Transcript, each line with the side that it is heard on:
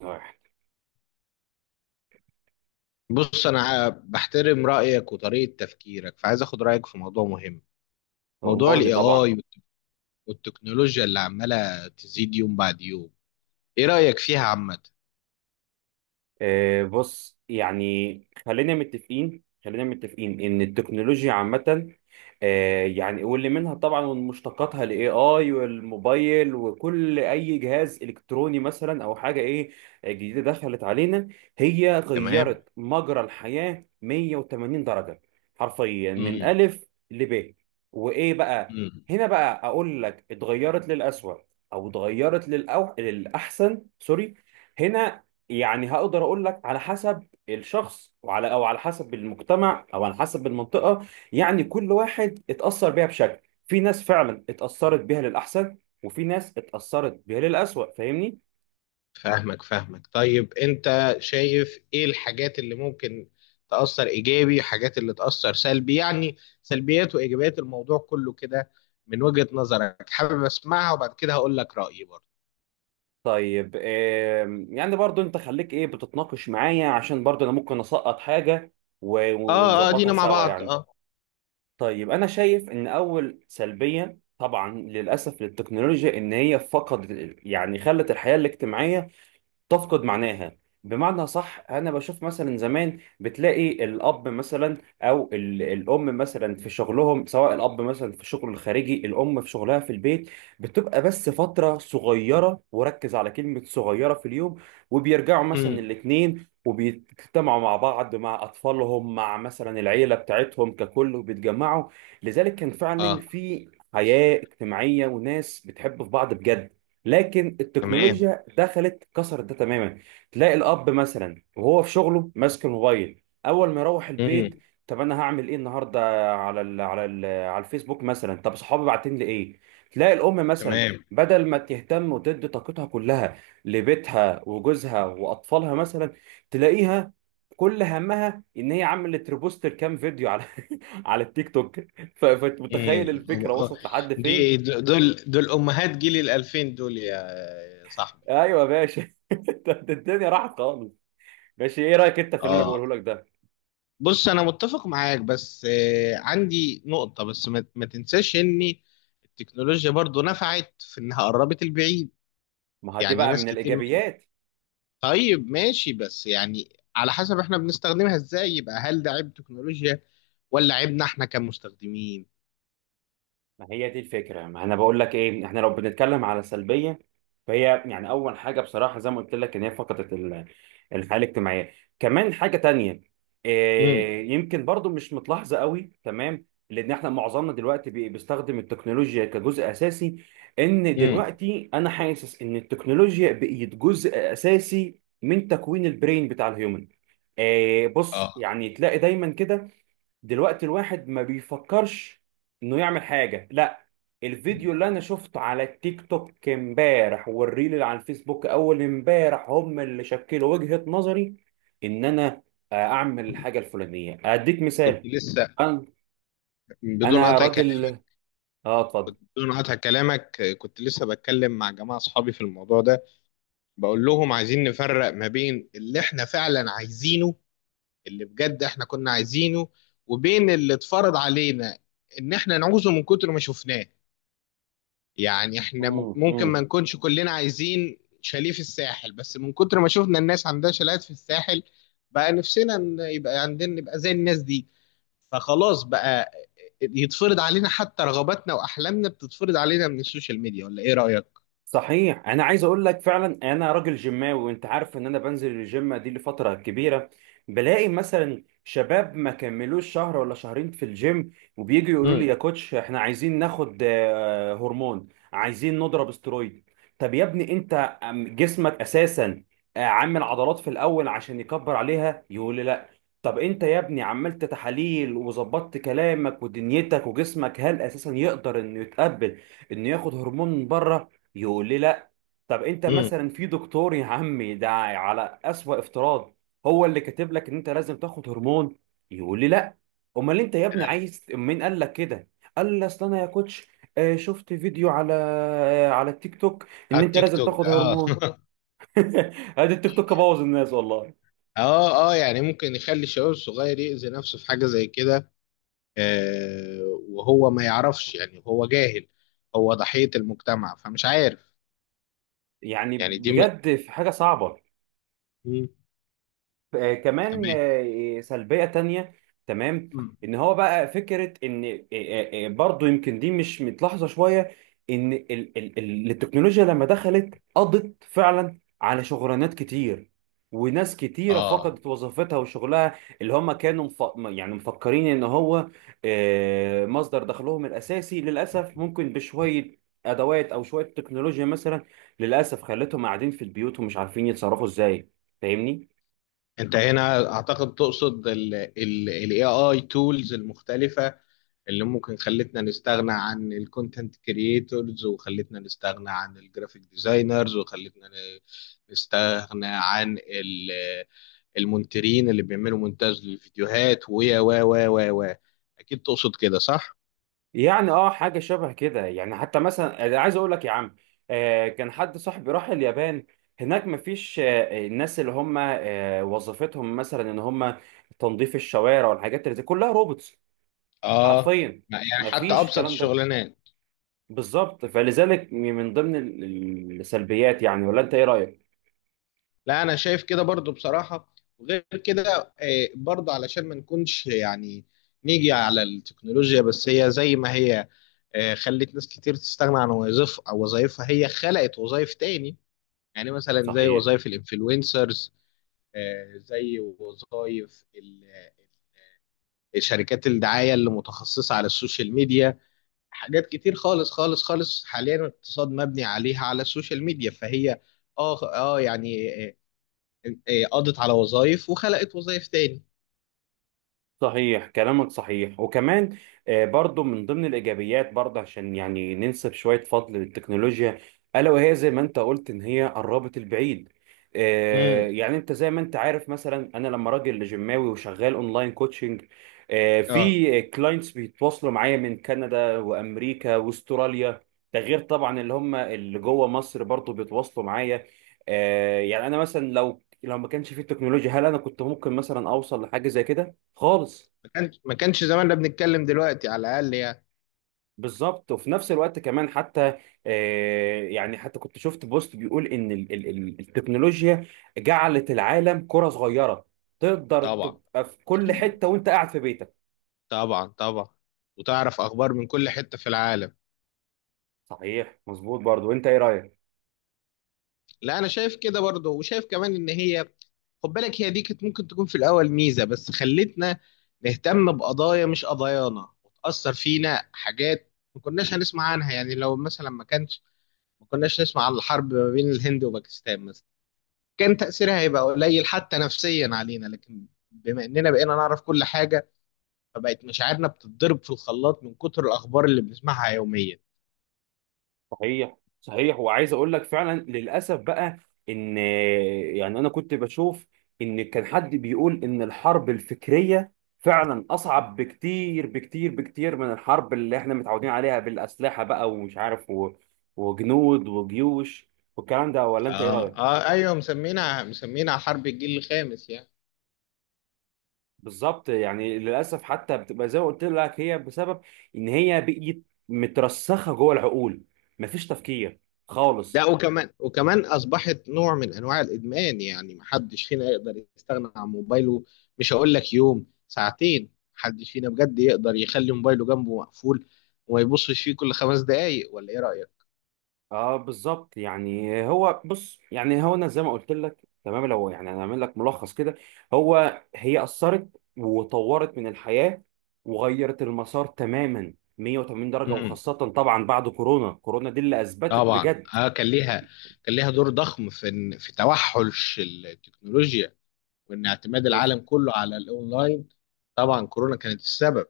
right: واحد.
left: بص انا بحترم رايك وطريقه تفكيرك فعايز اخد رايك في موضوع مهم.
right: هو
left: موضوع
right: أمرني
left: الاي
right: طبعا.
left: اي والتكنولوجيا اللي عماله تزيد يوم بعد يوم. ايه رايك فيها عامه؟
right: بص يعني، خلينا متفقين ان التكنولوجيا عامة. يعني، واللي منها طبعا ومشتقاتها الاي اي والموبايل وكل اي جهاز الكتروني مثلا او حاجة ايه جديدة دخلت علينا. هي
left: تمام.
right: غيرت مجرى الحياة 180 درجة، حرفيا من
left: امم
right: الف لب. وايه بقى؟
left: امم
right: هنا بقى اقول لك اتغيرت للأسوأ او اتغيرت للأحسن، سوري. هنا يعني هقدر اقول لك على حسب الشخص وعلى او على حسب المجتمع او على حسب المنطقه. يعني كل واحد اتاثر بيها بشكل، في ناس فعلا اتاثرت بيها للاحسن، وفي ناس اتاثرت بيها للاسوء، فاهمني؟
left: فاهمك فاهمك. طيب انت شايف ايه الحاجات اللي ممكن تاثر ايجابي، حاجات اللي تاثر سلبي؟ يعني سلبيات وايجابيات الموضوع كله كده من وجهه نظرك، حابب اسمعها وبعد كده هقول لك رايي برضه.
right: طيب يعني برضو انت خليك ايه بتتناقش معايا، عشان برضو انا ممكن اسقط حاجه
left: اه اه،
right: ونظبطها
left: دينا مع
right: سوا
left: بعض
right: يعني.
left: اه.
right: طيب، انا شايف ان اول سلبيه طبعا للاسف للتكنولوجيا ان هي فقدت، يعني خلت الحياه الاجتماعيه تفقد معناها. بمعنى، صح، انا بشوف مثلا زمان بتلاقي الاب مثلا الام مثلا في شغلهم، سواء الاب مثلا في شغله الخارجي، الام في شغلها في البيت، بتبقى بس فتره صغيره، وركز على كلمه صغيره، في اليوم. وبيرجعوا مثلا
left: امم
right: الاتنين وبيجتمعوا مع بعض، مع اطفالهم، مع مثلا العيله بتاعتهم ككل، وبيتجمعوا. لذلك كان فعلا
left: اه،
right: في حياه اجتماعيه، وناس بتحب في بعض بجد. لكن
left: تمام.
right: التكنولوجيا دخلت كسرت ده تماما. تلاقي الاب مثلا وهو في شغله ماسك الموبايل، اول ما يروح
left: مم.
right: البيت، طب انا هعمل ايه النهارده؟ على الفيسبوك مثلا. طب صحابي باعتين لي ايه؟ تلاقي الام مثلا،
left: تمام.
right: بدل ما تهتم وتدي طاقتها كلها لبيتها وجوزها واطفالها مثلا، تلاقيها كل همها ان هي عملت ريبوست كام فيديو على على التيك توك.
left: امم
right: فمتخيل الفكره وصلت لحد
left: دي
right: فين؟
left: دول، دول امهات جيل الالفين دول يا صاحبي.
right: ايوه يا باشا، ده الدنيا راحت خالص. ماشي، ايه رايك انت في اللي انا
left: اه،
right: بقوله لك ده؟
left: بص انا متفق معاك بس عندي نقطة، بس ما تنساش ان التكنولوجيا برضو نفعت في انها قربت البعيد.
right: ما هو دي
left: يعني
right: بقى
left: ناس
right: من
left: كتير بتقول
right: الايجابيات.
left: طيب ماشي، بس يعني على حسب احنا بنستخدمها ازاي، يبقى هل ده عيب تكنولوجيا ولا عيبنا احنا كمستخدمين؟
right: ما هي دي الفكرة، ما انا بقول لك ايه، احنا لو بنتكلم على سلبية فهي، يعني اول حاجة بصراحة زي ما قلت لك، ان هي فقدت الحياة الاجتماعية. كمان حاجة تانية،
left: امم
right: إيه، يمكن برضو مش متلاحظة قوي، تمام، لان احنا معظمنا دلوقتي بيستخدم التكنولوجيا كجزء اساسي. ان
left: امم
right: دلوقتي انا حاسس ان التكنولوجيا بقت جزء اساسي من تكوين البرين بتاع الهيومن. إيه بص،
left: اه،
right: يعني تلاقي دايما كده دلوقتي الواحد ما بيفكرش انه يعمل حاجه، لا، الفيديو اللي انا شفته على التيك توك امبارح والريل اللي على الفيسبوك اول امبارح هم اللي شكلوا وجهة نظري ان انا اعمل الحاجه الفلانيه. اديك
left: كنت
right: مثال،
left: لسه
right: انا
left: بدون
right: انا
left: قطع
right: راجل. اه، اتفضل.
left: بدون قطع كلامك. كنت لسه بتكلم مع جماعة أصحابي في الموضوع ده، بقول لهم عايزين نفرق ما بين اللي إحنا فعلا عايزينه، اللي بجد إحنا كنا عايزينه، وبين اللي اتفرض علينا إن إحنا نعوزه من كتر ما شفناه. يعني إحنا ممكن ما
right: مم.
left: نكونش كلنا عايزين شاليه في الساحل، بس من كتر ما شفنا الناس عندها شاليهات في الساحل بقى نفسنا إن يبقى عندنا، نبقى زي الناس دي. فخلاص بقى، يتفرض علينا حتى رغباتنا وأحلامنا بتتفرض علينا من السوشيال ميديا، ولا إيه رأيك؟
right: صحيح، انا عايز اقول لك فعلا انا راجل جيماوي، وانت عارف ان انا بنزل الجيم دي لفتره كبيره. بلاقي مثلا شباب ما كملوش شهر ولا شهرين في الجيم، وبييجوا يقولوا لي
left: امم
right: يا كوتش احنا عايزين ناخد هرمون، عايزين نضرب استرويد. طب يا ابني انت، جسمك اساسا عامل عضلات في الاول عشان يكبر عليها؟ يقول لي لا. طب انت يا ابني عملت تحاليل وظبطت كلامك ودنيتك وجسمك، هل اساسا يقدر انه يتقبل انه ياخد هرمون من بره؟ يقول لي لا. طب انت
left: امم،
right: مثلا في دكتور يا عمي، ده على اسوأ افتراض، هو اللي كاتب لك ان انت لازم تاخد هرمون؟ يقول لي لا. امال انت يا ابني عايز، مين قال لك كده؟ قال لي اصل انا يا كوتش شفت فيديو على على التيك توك ان
left: على
right: انت
left: التيك
right: لازم
left: توك
right: تاخد
left: اه
right: هرمون. ادي التيك توك بوظ الناس والله.
left: اه اه، يعني ممكن يخلي الشباب الصغير يأذي نفسه في حاجة زي كده. آه، وهو ما يعرفش، يعني هو جاهل، هو ضحية المجتمع فمش عارف.
right: يعني
left: يعني دي من...
right: بجد في حاجة صعبة.
left: مم.
right: كمان
left: تمام.
right: سلبية تانية. تمام.
left: مم.
right: ان هو بقى فكرة ان برضو، يمكن دي مش متلاحظة شوية، ان التكنولوجيا لما دخلت قضت فعلا على شغلانات كتير. وناس كتيرة
left: اه،
right: فقدت وظيفتها وشغلها، اللي هم كانوا يعني مفكرين ان هو مصدر دخلهم الاساسي. للأسف ممكن بشوية ادوات او شوية تكنولوجيا مثلا، للأسف، خلتهم قاعدين في البيوت ومش عارفين يتصرفوا ازاي، فاهمني؟
left: انت هنا اعتقد تقصد ال AI tools المختلفة، اللي ممكن خلتنا نستغنى عن الكونتنت كرييتورز، وخلتنا نستغنى عن الجرافيك ديزاينرز، وخلتنا نستغنى عن المونترين اللي بيعملوا مونتاج للفيديوهات، ويا و اكيد تقصد كده صح؟
right: يعني اه حاجه شبه كده. يعني حتى مثلا أنا عايز اقول لك يا عم، كان حد صاحبي راح اليابان، هناك مفيش الناس اللي هم وظيفتهم مثلا ان هم تنظيف الشوارع والحاجات اللي زي، كلها روبوتس،
left: اه،
right: حرفيا،
left: يعني حتى
right: مفيش
left: ابسط
right: الكلام ده.
left: الشغلانات.
right: بالظبط، فلذلك من ضمن السلبيات يعني، ولا انت ايه رايك؟
left: لا انا شايف كده برضو بصراحه. وغير كده برضو علشان ما نكونش يعني نيجي على التكنولوجيا بس هي زي ما هي. خلت ناس كتير تستغنى عن وظائف او وظائفها، هي خلقت وظائف تاني. يعني مثلا زي
right: صحيح،
left: وظائف الانفلونسرز، زي وظائف شركات الدعايه اللي متخصصه على السوشيال ميديا. حاجات كتير خالص خالص خالص، حاليا الاقتصاد مبني عليها على السوشيال ميديا، فهي اه اه، يعني إيه، قضت على وظائف وخلقت وظائف تاني.
right: صحيح كلامك، صحيح. وكمان برضو من ضمن الإيجابيات برضه، عشان يعني ننسب شوية فضل للتكنولوجيا، ألا وهي زي ما أنت قلت إن هي قربت البعيد.
left: امم
right: يعني أنت زي ما أنت عارف، مثلا أنا لما راجل جيماوي وشغال أونلاين كوتشنج،
left: اه،
right: في كلاينتس بيتواصلوا معايا من كندا وأمريكا وأستراليا، ده غير طبعا اللي هم اللي جوه مصر برضو بيتواصلوا معايا. يعني أنا مثلا لو ما كانش في التكنولوجيا، هل أنا كنت ممكن مثلا أوصل لحاجة زي كده؟ خالص.
left: ما كانش ما كانش زماننا بنتكلم دلوقتي على الاقل يعني.
right: بالظبط. وفي نفس الوقت كمان، حتى يعني حتى كنت شفت بوست بيقول ان التكنولوجيا جعلت العالم كرة صغيرة، تقدر
left: طبعا
right: تبقى في كل حتة وانت قاعد في بيتك.
left: طبعا طبعا، وتعرف اخبار من كل حته في العالم.
right: صحيح، مظبوط. برضو انت ايه رأيك؟
left: لا انا شايف كده برضه، وشايف كمان ان هي، خد بالك، هي دي كانت ممكن تكون في الاول ميزه، بس خلتنا نهتم بقضايا مش قضايانا، وتاثر فينا حاجات ما كناش هنسمع عنها. يعني لو مثلا ما كانش، ما كناش نسمع عن الحرب ما بين الهند وباكستان مثلا، كان تأثيرها هيبقى قليل حتى نفسيا علينا، لكن بما إننا بقينا نعرف كل حاجة فبقت مشاعرنا بتتضرب في الخلاط من كتر الأخبار اللي بنسمعها يوميا.
right: صحيح، صحيح. وعايز اقول لك فعلا للاسف بقى، ان، يعني انا كنت بشوف ان كان حد بيقول ان الحرب الفكريه فعلا اصعب بكتير بكتير بكتير من الحرب اللي احنا متعودين عليها، بالاسلحه بقى ومش عارف وجنود وجيوش والكلام ده، ولا انت ايه
left: آه
right: رايك؟
left: آه أيوه، مسمينا مسمينا حرب الجيل الخامس يعني.
right: بالظبط، يعني للاسف، حتى بتبقى زي ما قلت لك، هي بسبب ان هي بقيت مترسخه جوه العقول، مفيش تفكير خالص.
left: ده وكمان وكمان أصبحت نوع من أنواع الإدمان، يعني محدش فينا يقدر يستغنى عن موبايله. مش هقول لك يوم، ساعتين، محدش فينا بجد يقدر يخلي موبايله جنبه مقفول وما يبصش فيه كل خمس دقايق، ولا إيه رأيك؟
right: اه، بالظبط. يعني هو بص، يعني هو انا زي ما قلت لك تمام، لو يعني انا اعمل لك ملخص كده، هو هي اثرت وطورت من الحياه وغيرت المسار تماما 180 درجه، وخاصه طبعا بعد كورونا. كورونا دي اللي اثبتت
left: طبعا
right: بجد.
left: اه، كان ليها كان ليها دور ضخم في في توحش التكنولوجيا، وان اعتماد
right: بز-
left: العالم كله على الاونلاين. طبعا كورونا كانت السبب.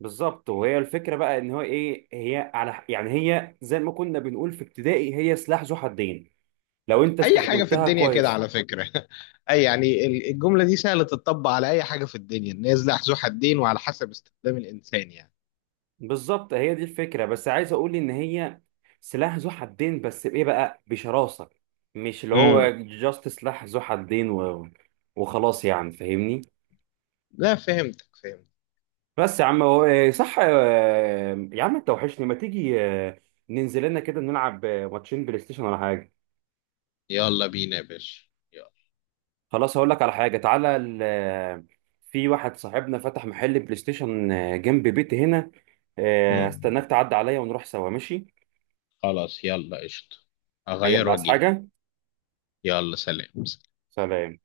right: بالظبط. وهي الفكره بقى ان هو ايه، هي على، يعني هي زي ما كنا بنقول في ابتدائي، هي سلاح ذو حدين، لو انت
left: اي حاجه في
right: استخدمتها
left: الدنيا كده
right: كويس.
left: على فكره اي يعني الجمله دي سهله تطبق على اي حاجه في الدنيا، الناس لها ذو حدين وعلى حسب استخدام الانسان يعني.
right: بالظبط، هي دي الفكرة. بس عايز اقول ان هي سلاح ذو حدين، بس بايه بقى؟ بشراسة. مش اللي
left: امم
right: هو جاست سلاح ذو حدين وخلاص يعني، فاهمني؟
left: لا فهمتك فهمت.
right: بس يا عم، هو صح، يا عم انت وحشني، ما تيجي ننزل لنا كده نلعب ماتشين بلاي ستيشن ولا حاجة؟
left: يلا بينا يا باشا، يلا.
right: خلاص، هقول لك على حاجة، تعالى ال... آه، في واحد صاحبنا فتح محل بلاي ستيشن جنب بيتي هنا.
left: امم
right: هستناك تعدي عليا ونروح سوا، ماشي؟
left: خلاص يلا قشطه، هغير
right: يلا، عايز
left: واجيلك.
right: حاجة؟
left: يلا، سلام.
right: سلام.